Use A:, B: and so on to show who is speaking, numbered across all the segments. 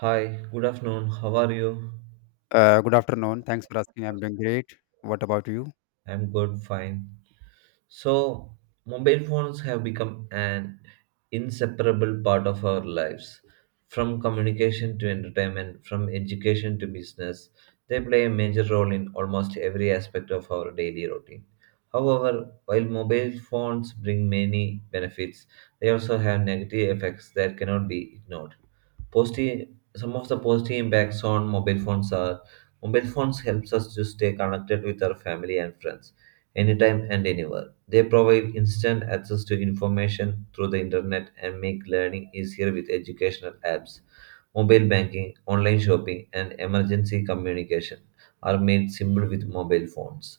A: Hi, good afternoon. How are you?
B: Good afternoon. Thanks for asking. I'm doing great. What about you?
A: I'm good, fine. So, mobile phones have become an inseparable part of our lives. From communication to entertainment, from education to business, they play a major role in almost every aspect of our daily routine. However, while mobile phones bring many benefits, they also have negative effects that cannot be ignored. Positive, some of the positive impacts on mobile phones are mobile phones helps us to stay connected with our family and friends anytime and anywhere. They provide instant access to information through the internet and make learning easier with educational apps. Mobile banking, online shopping, and emergency communication are made simple with mobile phones.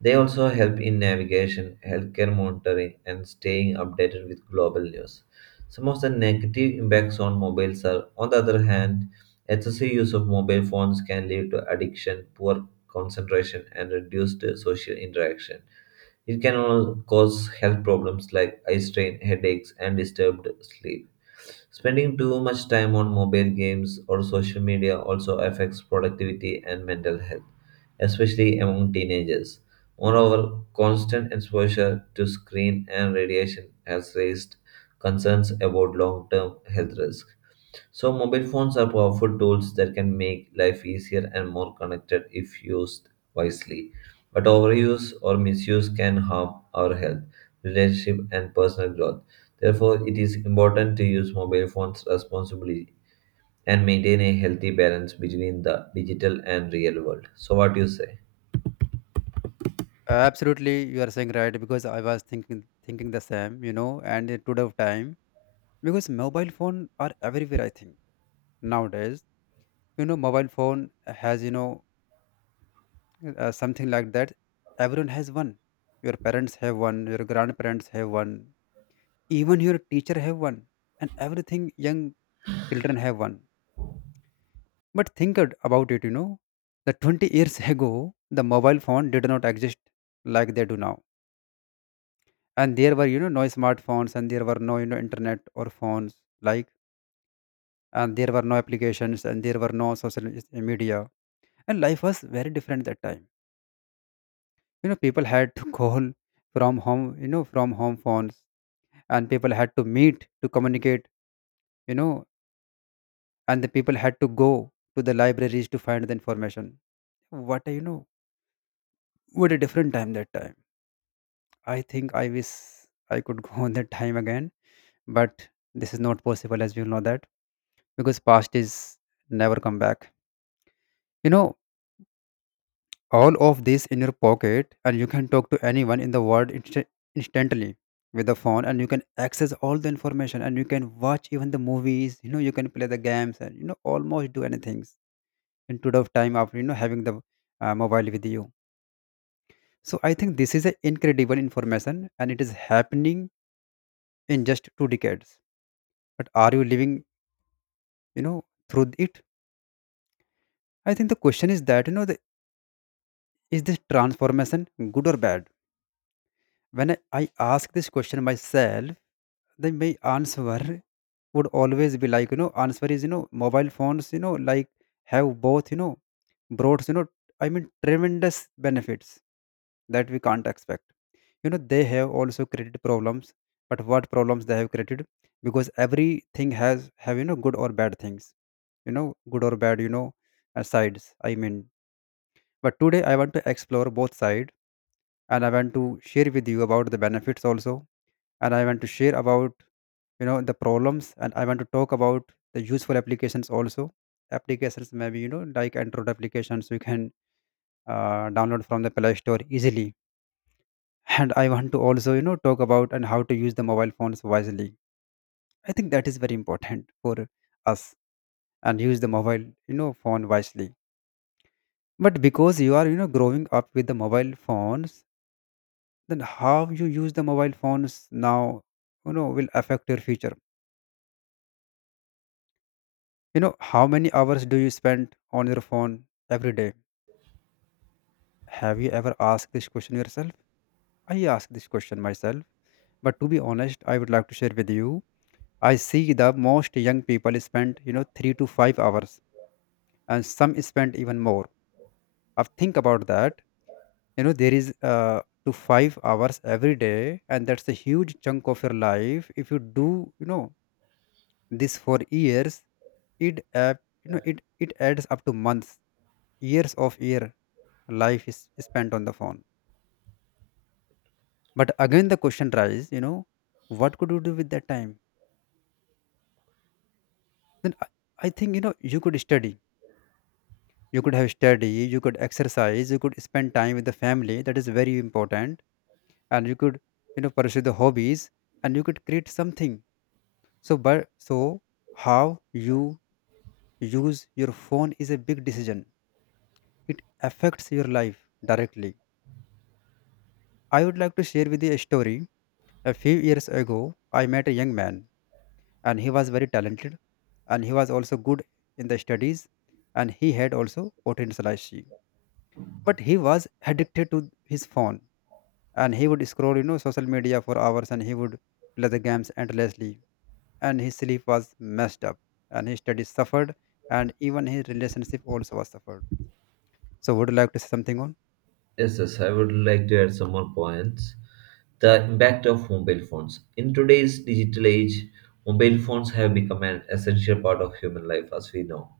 A: They also help in navigation, healthcare monitoring, and staying updated with global news. Some of the negative impacts on mobiles are, on the other hand, excessive use of mobile phones can lead to addiction, poor concentration, and reduced social interaction. It can cause health problems like eye strain, headaches, and disturbed sleep. Spending too much time on mobile games or social media also affects productivity and mental health, especially among teenagers. Moreover, constant exposure to screen and radiation has raised concerns about long term health risks. So, mobile phones are powerful tools that can make life easier and more connected if used wisely. But overuse or misuse can harm our health, relationship, and personal growth. Therefore, it is important to use mobile phones responsibly and maintain a healthy balance between the digital and real world. So, what do you say?
B: Absolutely, you are saying right because I was thinking the same, you know. And in today of time, because mobile phone are everywhere. I think nowadays, you know, mobile phone has you know something like that. Everyone has one. Your parents have one. Your grandparents have one. Even your teacher have one. And everything young children have one. But about it, you know, the 20 years ago, the mobile phone did not exist like they do now. And there were, you know, no smartphones and there were no, you know, internet or phones like, and there were no applications and there were no media. And life was very different that time. You know, people had to call from home, you know, from home phones, and people had to meet to communicate, you know, and the people had to go to the libraries to find the information. What a, you know, what a different time that time. I think I wish I could go on that time again, but this is not possible as we know that, because past is never come back. You know, all of this in your pocket, and you can talk to anyone in the world instantly with the phone, and you can access all the information, and you can watch even the movies. You know, you can play the games, and you know, almost do anything in today of time after you know having the mobile with you. So I think this is an incredible information, and it is happening in just two decades. But are you living, you know, through it? I think the question is that, you know, is this transformation good or bad? When I ask this question myself, then my answer would always be like, you know, answer is, you know, mobile phones, you know, like have both, you know, brought, you know, I mean tremendous benefits that we can't expect. You know, they have also created problems. But what problems they have created, because everything has have, you know, good or bad things, you know, good or bad, you know, sides, I mean. But today I want to explore both sides, and I want to share with you about the benefits also, and I want to share about, you know, the problems, and I want to talk about the useful applications also. Applications maybe, you know, like Android applications you can download from the Play Store easily. And I want to also, you know, talk about and how to use the mobile phones wisely. I think that is very important for us, and use the mobile, you know, phone wisely. But because you are, you know, growing up with the mobile phones, then how you use the mobile phones now, you know, will affect your future. You know, how many hours do you spend on your phone every day? Have you ever asked this question yourself? I ask this question myself. But to be honest, I would like to share with you, I see the most young people spend, you know, 3 to 5 hours, and some spend even more. I think about that. You know, there is uh, to 5 hours every day, and that's a huge chunk of your life if you do, you know, this for years. It app you know it it adds up to months, years of year life is spent on the phone. But again the question rises, you know, what could you do with that time? then i, I think, you know, you could study, you could have study, you could exercise, you could spend time with the family, that is very important. And you could, you know, pursue the hobbies, and you could create something. So how you use your phone is a big decision. It affects your life directly. I would like to share with you a story. A few years ago, I met a young man, and he was very talented, and he was also good in the studies, and he had also potential, I see. But he was addicted to his phone, and he would scroll, you know, social media for hours, and he would play the games endlessly, and his sleep was messed up, and his studies suffered, and even his relationship also was suffered. So, would you like to say something on?
A: Yes, yes, I would like to add some more points. The impact of mobile phones. In today's digital age, mobile phones have become an essential part of human life as we know.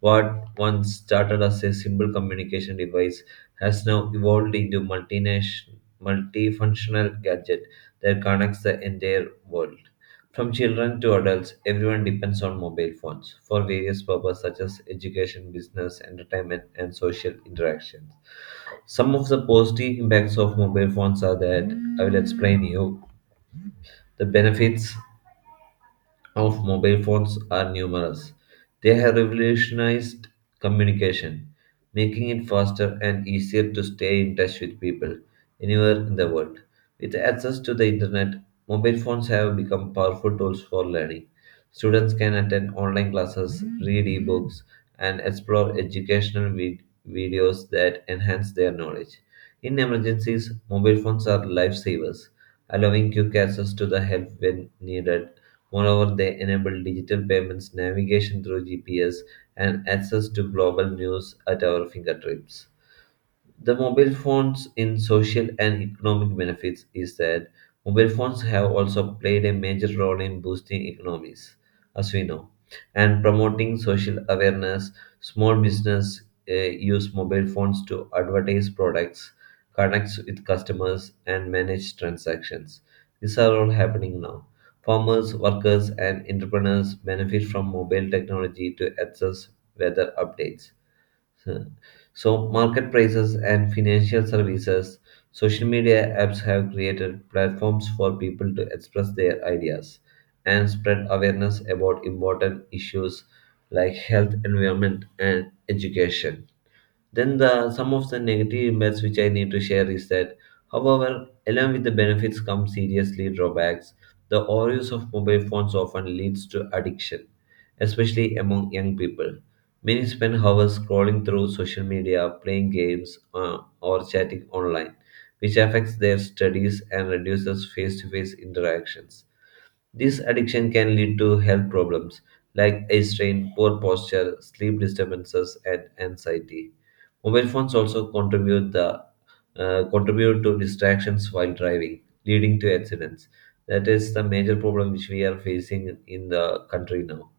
A: What once started as a simple communication device has now evolved into multinational, multifunctional gadget that connects the entire world. From children to adults, everyone depends on mobile phones for various purposes such as education, business, entertainment, and social interactions. Some of the positive impacts of mobile phones are that I will explain you the benefits of mobile phones are numerous. They have revolutionized communication, making it faster and easier to stay in touch with people anywhere in the world. With access to the internet, mobile phones have become powerful tools for learning. Students can attend online classes, read ebooks, and explore educational videos that enhance their knowledge. In emergencies, mobile phones are lifesavers, allowing quick access to the help when needed. Moreover, they enable digital payments, navigation through GPS, and access to global news at our fingertips. The mobile phones in social and economic benefits is that mobile phones have also played a major role in boosting economies, as we know, and promoting social awareness. Small business use mobile phones to advertise products, connect with customers, and manage transactions. These are all happening now. Farmers, workers, and entrepreneurs benefit from mobile technology to access weather updates so, so market prices and financial services, social media apps have created platforms for people to express their ideas and spread awareness about important issues like health, environment, and education. Then the some of the negative impacts which I need to share is that, however, along with the benefits come seriously drawbacks. The overuse of mobile phones often leads to addiction, especially among young people. Many spend hours scrolling through social media, playing games, or chatting online, which affects their studies and reduces face-to-face interactions. This addiction can lead to health problems like eye strain, poor posture, sleep disturbances, and anxiety. Mobile phones also contribute the Contribute to distractions while driving, leading to accidents. That is the major problem which we are facing in the country now,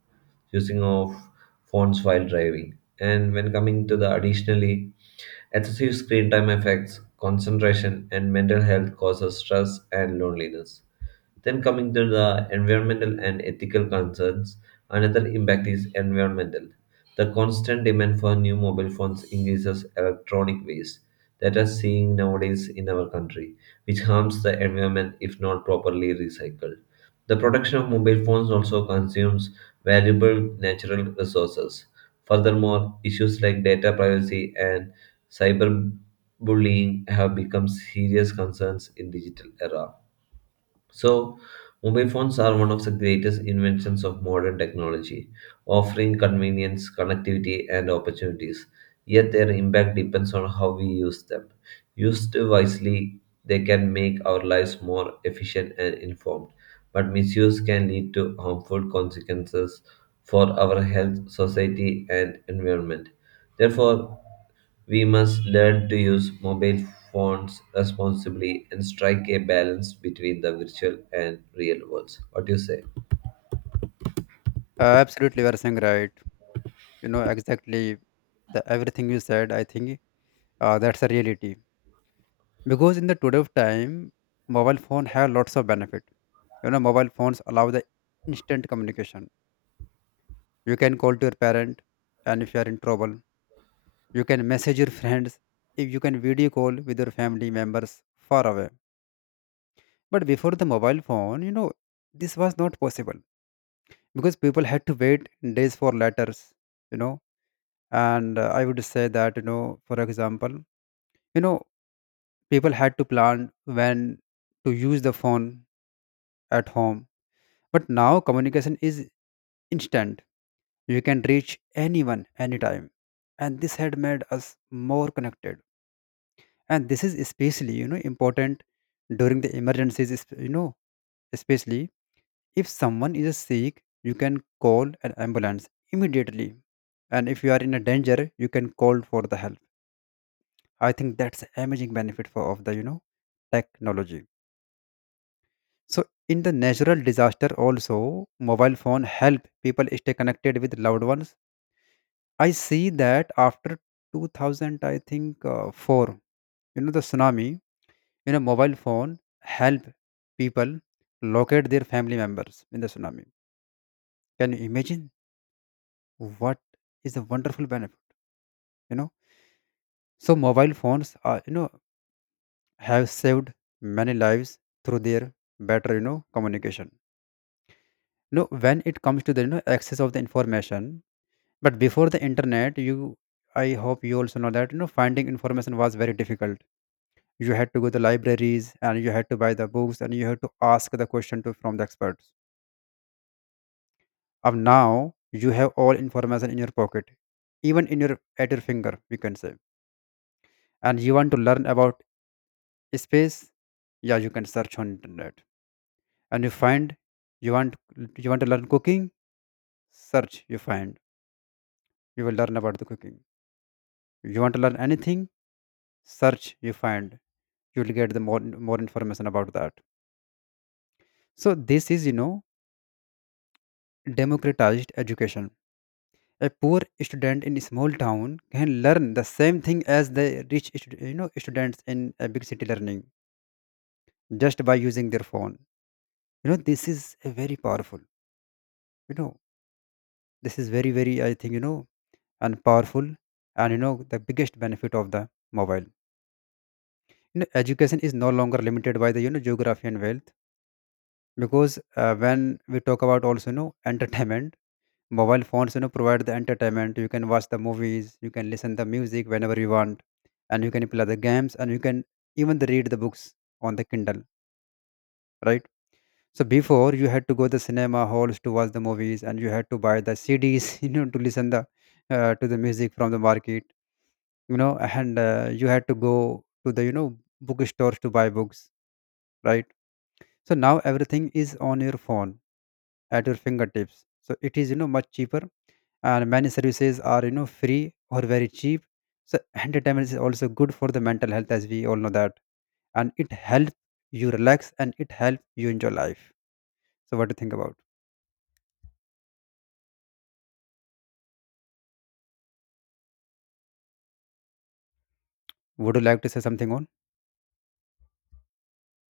A: using of phones while driving. And when coming to the additionally, excessive screen time affects concentration and mental health causes stress and loneliness. Then coming to the environmental and ethical concerns, another impact is environmental. The constant demand for new mobile phones increases electronic waste that are seeing nowadays in our country, which harms the environment if not properly recycled. The production of mobile phones also consumes valuable natural resources. Furthermore, issues like data privacy and cyberbullying have become serious concerns in digital era. So, mobile phones are one of the greatest inventions of modern technology, offering convenience, connectivity, and opportunities. Yet, their impact depends on how we use them. Used wisely, they can make our lives more efficient and informed, but misuse can lead to harmful consequences for our health, society, and environment. Therefore, we must learn to use mobile phones responsibly and strike a balance between the virtual and real worlds. What do you say?
B: Absolutely, you are saying right. You know exactly the everything you said. I think that's a reality. Because in the today of time, mobile phone have lots of benefit. You know, mobile phones allow the instant communication. You can call to your parent, and if you are in trouble, you can message your friends. If you can video call with your family members far away. But before the mobile phone, you know, this was not possible because people had to wait days for letters. You know, and I would say that, you know, for example, you know, people had to plan when to use the phone at home. But now communication is instant. You can reach anyone anytime. And this had made us more connected. And this is especially, you know, important during the emergencies, you know, especially if someone is sick, you can call an ambulance immediately. And if you are in a danger, you can call for the help. I think that's an amazing benefit for of the, you know, technology. So in the natural disaster also, mobile phone help people stay connected with loved ones. I see that after 2000, I think four, you know, the tsunami, you know, mobile phone help people locate their family members in the tsunami. Can you imagine what is the wonderful benefit? You know, so mobile phones are, you know, have saved many lives through their better, you know, communication. You know, when it comes to the, you know, access of the information, but before the internet, you, I hope you also know that, you know, finding information was very difficult. You had to go to the libraries, and you had to buy the books, and you had to ask the question to from the experts. Of now you have all information in your pocket, even in your at your finger you can say. And you want to learn about space, yeah, you can search on internet and you find. You want, you want to learn cooking, search, you find, you will learn about the cooking. You want to learn anything, search, you find, you will get the more information about that. So this is, you know, democratized education. A poor student in a small town can learn the same thing as the you know students in a big city learning just by using their phone. You know, this is a very powerful, you know, this is very very I think, you know, and powerful. And you know the biggest benefit of the mobile, you know, education is no longer limited by the, you know, geography and wealth. Because when we talk about also, you know, entertainment, mobile phones, you know, provide the entertainment. You can watch the movies, you can listen the music whenever you want, and you can play the games, and you can even the read the books on the Kindle, right? So before you had to go the cinema halls to watch the movies, and you had to buy the CDs you know to listen the to the music from the market, you know. And you had to go to the, you know, bookstores to buy books, right? So now everything is on your phone at your fingertips, so it is, you know, much cheaper, and many services are, you know, free or very cheap. So entertainment is also good for the mental health, as we all know that, and it helps you relax, and it helps you enjoy life. So what do you think about? Would you like to say something on?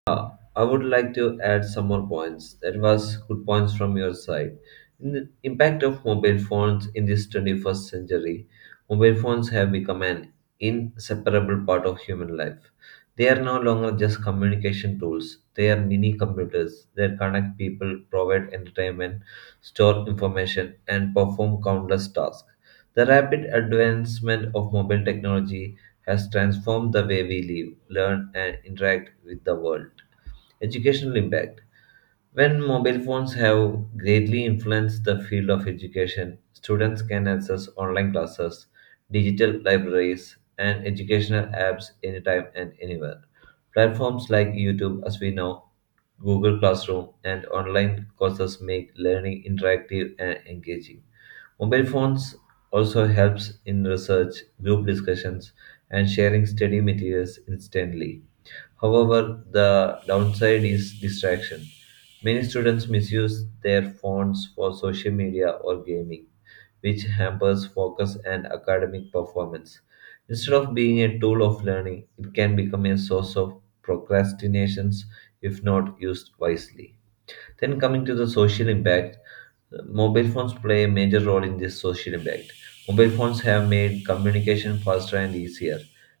A: Uh, I would like to add some more points. That was good points from your side. In the impact of mobile phones in this 21st century, mobile phones have become an inseparable part of human life. They are no longer just communication tools. They are mini computers that connect people, provide entertainment, store information, and perform countless tasks. The rapid advancement of mobile technology has transformed the way we live, learn, and interact with the world. Educational impact. When mobile phones have greatly influenced the field of education, students can access online classes, digital libraries, and educational apps anytime and anywhere. Platforms like YouTube, as we know, Google Classroom, and online courses make learning interactive and engaging. Mobile phones also helps in research, group discussions, and sharing study materials instantly. However, the downside is distraction. Many students misuse their phones for social media or gaming, which hampers focus and academic performance. Instead of being a tool of learning, it can become a source of procrastinations if not used wisely. Then, coming to the social impact, mobile phones play a major role in this social impact. Mobile phones have made communication faster and easier.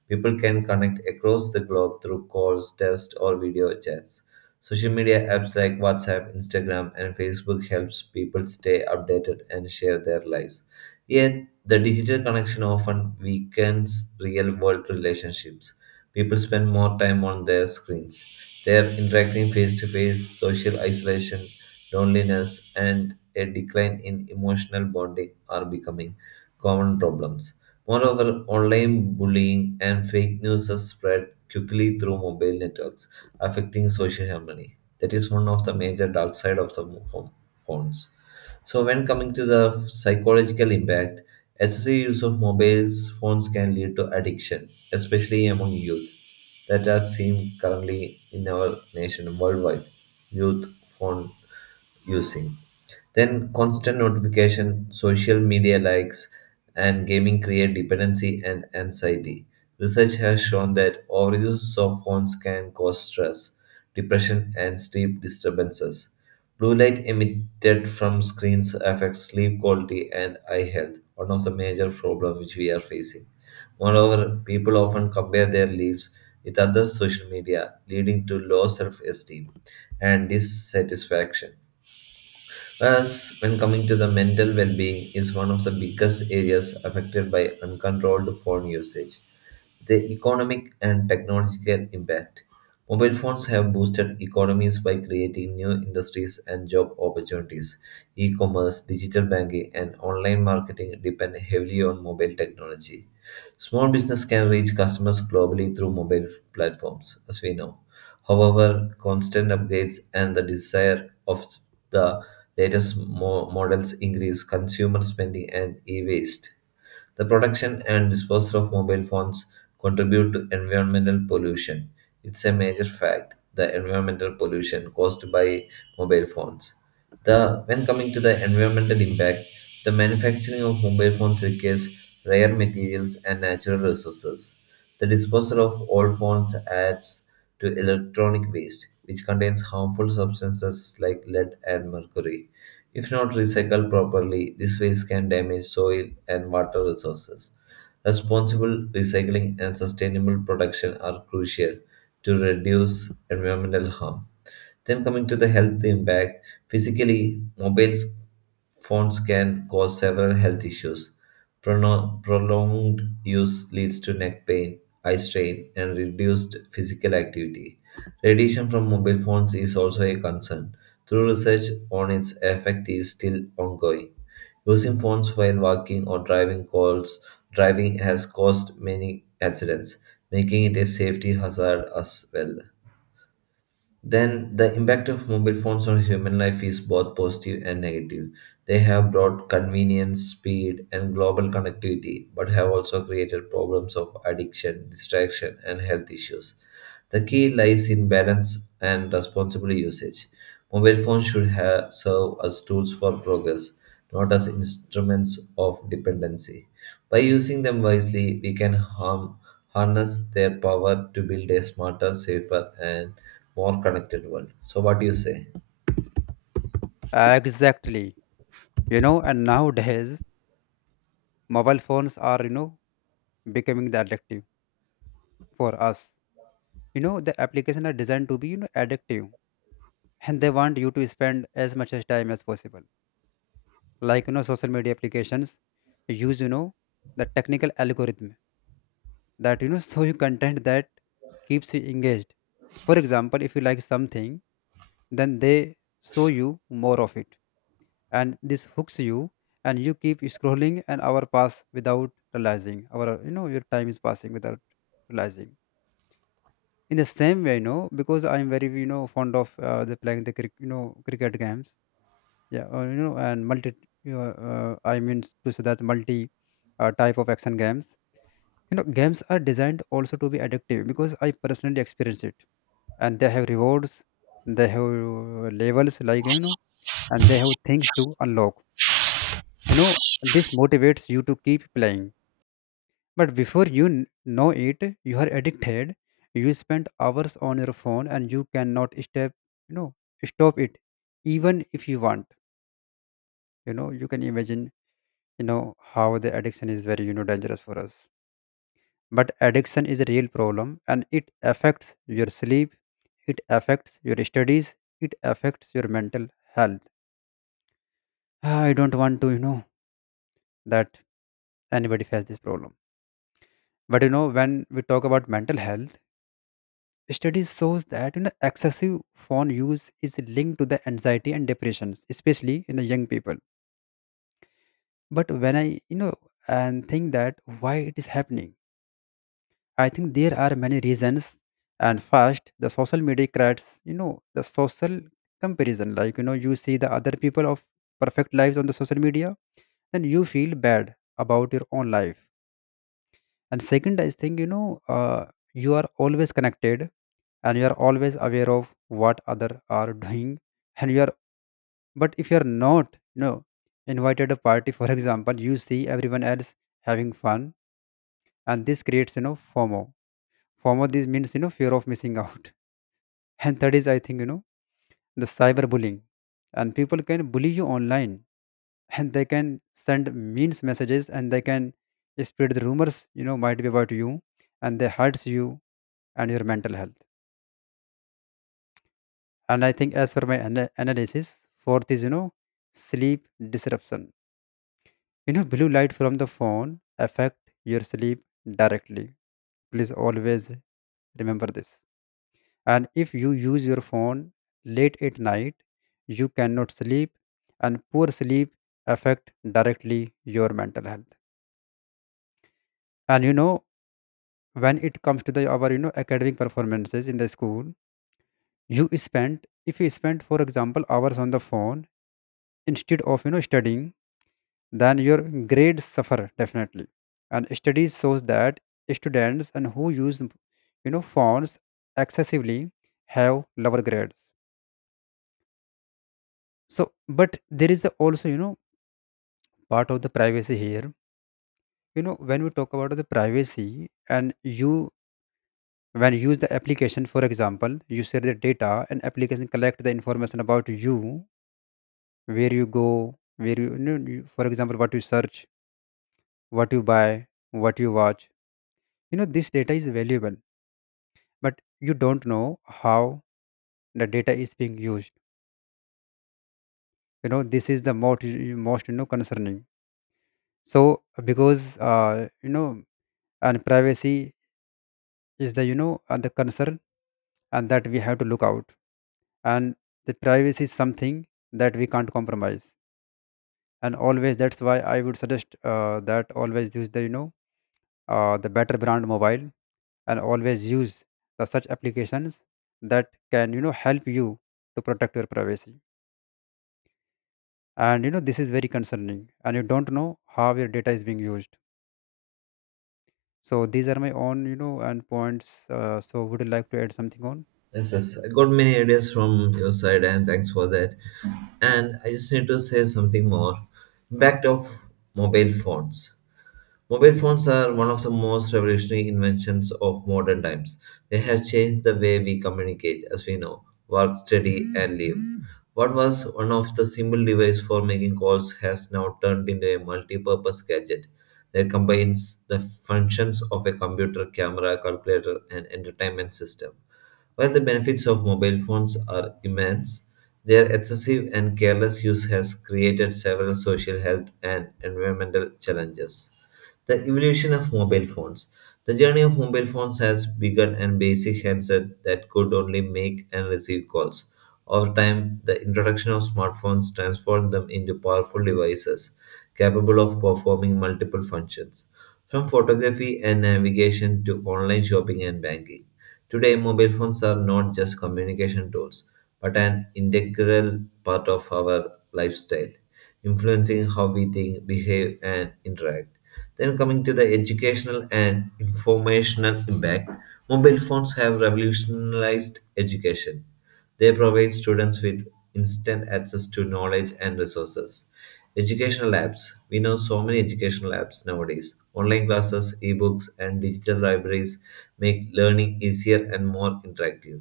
A: People can connect across the globe through calls, text, or video chats. Social media apps like WhatsApp, Instagram, and Facebook helps people stay updated and share their lives. Yet, the digital connection often weakens real-world relationships. People spend more time on their screens. They are interacting face-to-face, social isolation, loneliness, and a decline in emotional bonding are becoming common problems. Moreover, online bullying and fake news are spread quickly through mobile networks, affecting social harmony. That is one of the major dark side of the phones. So, when coming to the psychological impact, excessive use of mobiles phones can lead to addiction, especially among youth. That are seen currently in our nation worldwide, youth phone using. Then, constant notification, social media likes, and gaming create dependency and anxiety. Research has shown that overuse of phones can cause stress, depression, and sleep disturbances. Blue light emitted from screens affects sleep quality and eye health, one of the major problems which we are facing. Moreover, people often compare their lives with other social media, leading to low self esteem and dissatisfaction. As when coming to the mental well-being is one of the biggest areas affected by uncontrolled phone usage, the economic and technological impact. Mobile phones have boosted economies by creating new industries and job opportunities. E commerce, digital banking, and online marketing depend heavily on mobile technology. Small business can reach customers globally through mobile platforms, as we know. However, constant upgrades and the desire of the latest models increase consumer spending and e-waste. The production and disposal of mobile phones contribute to environmental pollution. It's a major fact, the environmental pollution caused by mobile phones. The when coming to the environmental impact, the manufacturing of mobile phones requires rare materials and natural resources. The disposal of old phones adds to electronic waste, which contains harmful substances like lead and mercury. If not recycled properly, this waste can damage soil and water resources. Responsible recycling and sustainable production are crucial to reduce environmental harm. Then coming to the health impact, physically, phones can cause several health issues. Prolonged use leads to neck pain, eye strain, and reduced physical activity. Radiation from mobile phones is also a concern. Through research on its effect is still ongoing. Using phones while walking or driving calls driving has caused many accidents, making it a safety hazard as well. Then the impact of mobile phones on human life is both positive and negative. They have brought convenience, speed, and global connectivity, but have also created problems of addiction, distraction, and health issues. The key lies in balance and responsible usage. Mobile phones should serve as tools for progress, not as instruments of dependency. By using them wisely, we can harness their power to build a smarter, safer, and more connected world. So, what do you say?
B: Exactly, you know. And nowadays mobile phones are, you know, becoming the addictive for us. You know, the application are designed to be, you know, addictive, and they want you to spend as much as time as possible. Like, you know, social media applications use, you know, the technical algorithm that, you know, show you content that keeps you engaged. For example, if you like something, then they show you more of it, and this hooks you, and you keep scrolling, and hour pass without realizing our, you know, your time is passing without realizing. In the same way, you know, because I'm very, you know, fond of the playing the you know cricket games. Yeah, or you know, and multi. I mean to say that multi type of action games. You know, games are designed also to be addictive because I personally experience it, and they have rewards, they have levels like, and they have things to unlock. You know, this motivates you to keep playing. But before you know it, you are addicted. You spend hours on your phone, and you cannot step. You know, stop it, even if you want. You know, you can imagine how the addiction is very dangerous for us, but addiction is a real problem, and it affects your sleep, it affects your studies, it affects your mental health. I don't want to that anybody has this problem. But you know, when we talk about mental health, studies shows that you know excessive phone use is linked to the anxiety and depressions, especially in the young people. But when I and think that why it is happening, I think there are many reasons. And first, the social media creates, you know, the social comparison. Like, you know, you see the other people of perfect lives on the social media, and you feel bad about your own life. And second, I think, you know, you are always connected, and you are always aware of what other are doing. And you are, but if you are not, you know, invited a party, for example, you see everyone else having fun. And this creates, you know, FOMO. Former this means you know fear of missing out. And third is, I think, you know, the cyberbullying, and people can bully you online, and they can send mean messages, and they can spread the rumors you know might be about you, and they hurts you and your mental health. And I think, as for my analysis, fourth is you know sleep disruption. You know, blue light from the phone affect your sleep directly. Please always remember this. And if you use your phone late at night, you cannot sleep, and poor sleep affect directly your mental health. And you know, when it comes to the our you know academic performances in the school, you spend, if you spend for example hours on the phone instead of studying, then your grades suffer definitely. And studies shows that students and who use phones excessively have lower grades. So, but there is the also you know part of the privacy here. You know, when we talk about the privacy, and you, when you use the application for example, you share the data, and application collect the information about you, where you go, where you for example what you search, what you buy, what you watch. You know, this data is valuable, but you don't know how the data is being used. You know, this is the most you know concerning. So, because you know, and privacy is the the concern, and that we have to look out. And the privacy is something that we can't compromise. And always, that's why I would suggest, that always use the the better brand mobile, and always use the such applications that can you know help you to protect your privacy. And you know, this is very concerning, and you don't know how your data is being used. So these are my own you know and points. So would you like to add something on?
A: Yes, yes. I got many ideas from your side, and thanks for that. And I just need to say something more. Impact of mobile phones. Mobile phones are one of the most revolutionary inventions of modern times. They have changed the way we communicate, as we know, work, study, and live. What was one of the simple device for making calls has now turned into a multi-purpose gadget that combines the functions of a computer, camera, calculator, and entertainment system. While the benefits of mobile phones are immense, their excessive and careless use has created several social health and environmental challenges. The evolution of mobile phones. The journey of mobile phones has begun and basic handset that could only make and receive calls. Over time, the introduction of smartphones transformed them into powerful devices capable of performing multiple functions, from photography and navigation to online shopping and banking. Today, mobile phones are not just communication tools, but an integral part of our lifestyle, influencing how we think, behave, and interact. Then coming to the educational and informational impact, mobile phones have revolutionized education. They provide students with instant access to knowledge and resources. Educational apps. We know so many educational apps nowadays. Online classes, ebooks, and digital libraries make learning easier and more interactive.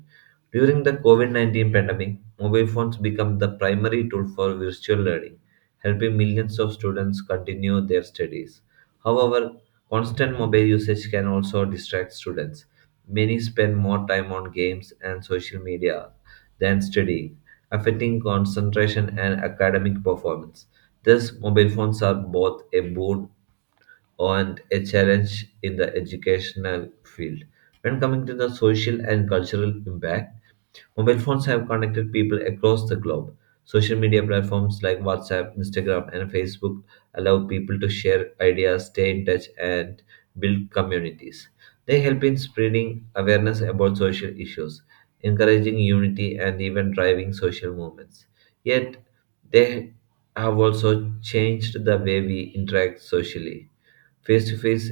A: During the COVID -19 pandemic, mobile phones became the primary tool for virtual learning, helping millions of students continue their studies. However, constant mobile usage can also distract students. Many spend more time on games and social media than studying, affecting concentration and academic performance. Thus, mobile phones are both a boon and a challenge in the educational field. When coming to the social and cultural impact, mobile phones have connected people across the globe. Social media platforms like WhatsApp, Instagram, and Facebook allow people to share ideas, stay in touch, and build communities. They help in spreading awareness about social issues, encouraging unity, and even driving social movements. Yet, they have also changed the way we interact socially. Face to face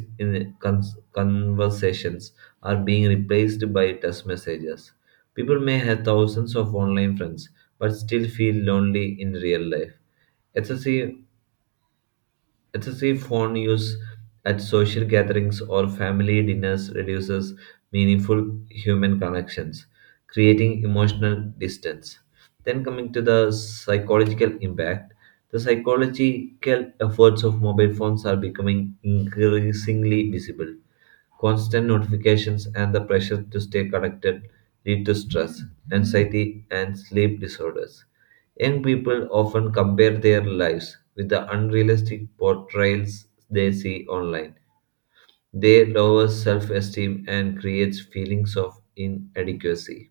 A: conversations are being replaced by text messages. People may have thousands of online friends, but still feel lonely in real life. Excessive Excessive phone use at social gatherings or family dinners reduces meaningful human connections, creating emotional distance. Then, coming to the psychological impact, the psychological efforts of mobile phones are becoming increasingly visible. Constant notifications and the pressure to stay connected lead to stress, anxiety, and sleep disorders. Young people often compare their lives with the unrealistic portrayals they see online. They lower self esteem and creates feelings of inadequacy.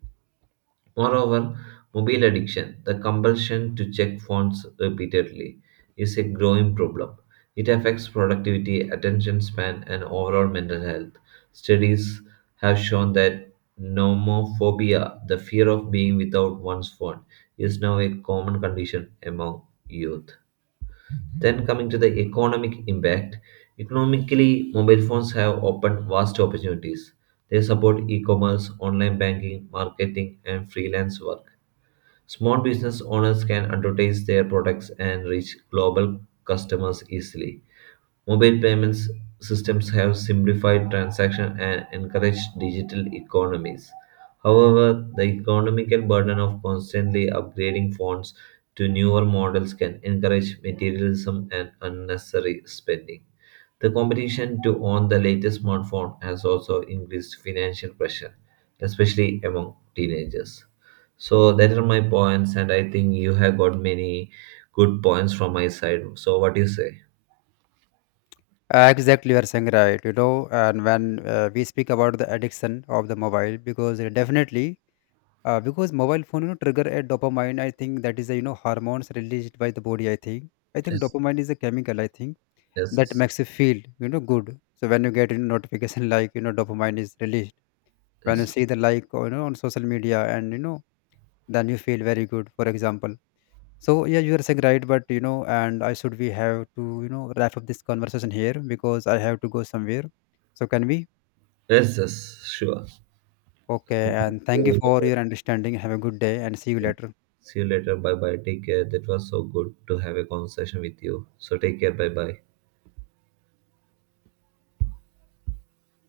A: Moreover, mobile addiction, the compulsion to check phones repeatedly, is a growing problem. It affects productivity, attention span, and overall mental health. Studies have shown that nomophobia, the fear of being without one's phone, is now a common condition among youth. Then, coming to the economic impact, economically, mobile phones have opened vast opportunities. They support e commerce, online banking, marketing, and freelance work. Small business owners can advertise their products and reach global customers easily. Mobile payments systems have simplified transactions and encouraged digital economies. However, the economical burden of constantly upgrading phones to newer models can encourage materialism and unnecessary spending. The competition to own the latest smartphone has also increased financial pressure, especially among teenagers. So that are my points, and I think you have got many good points from my side. So what do you say?
B: Exactly, you are saying right. You know, and when we speak about the addiction of the mobile, because definitely, because mobile phone you know, trigger a dopamine. I think that is a you know hormones released by the body. I think
A: Yes,
B: dopamine is a chemical. I think
A: yes,
B: that
A: yes,
B: makes you feel you know good. So when you get a notification like you know dopamine is released when you
A: yes,
B: see the like you know on social media, and you know then you feel very good. For example, so yeah, you are saying right, but you know, and I should we have to you know wrap up this conversation here because I have to go somewhere. So can we?
A: yes, yes, sure.
B: Okay, and thank you for your understanding. Have a good day and see you later.
A: See you later. Bye bye. Take care. That was so good to have a conversation with you. So take care. Bye bye.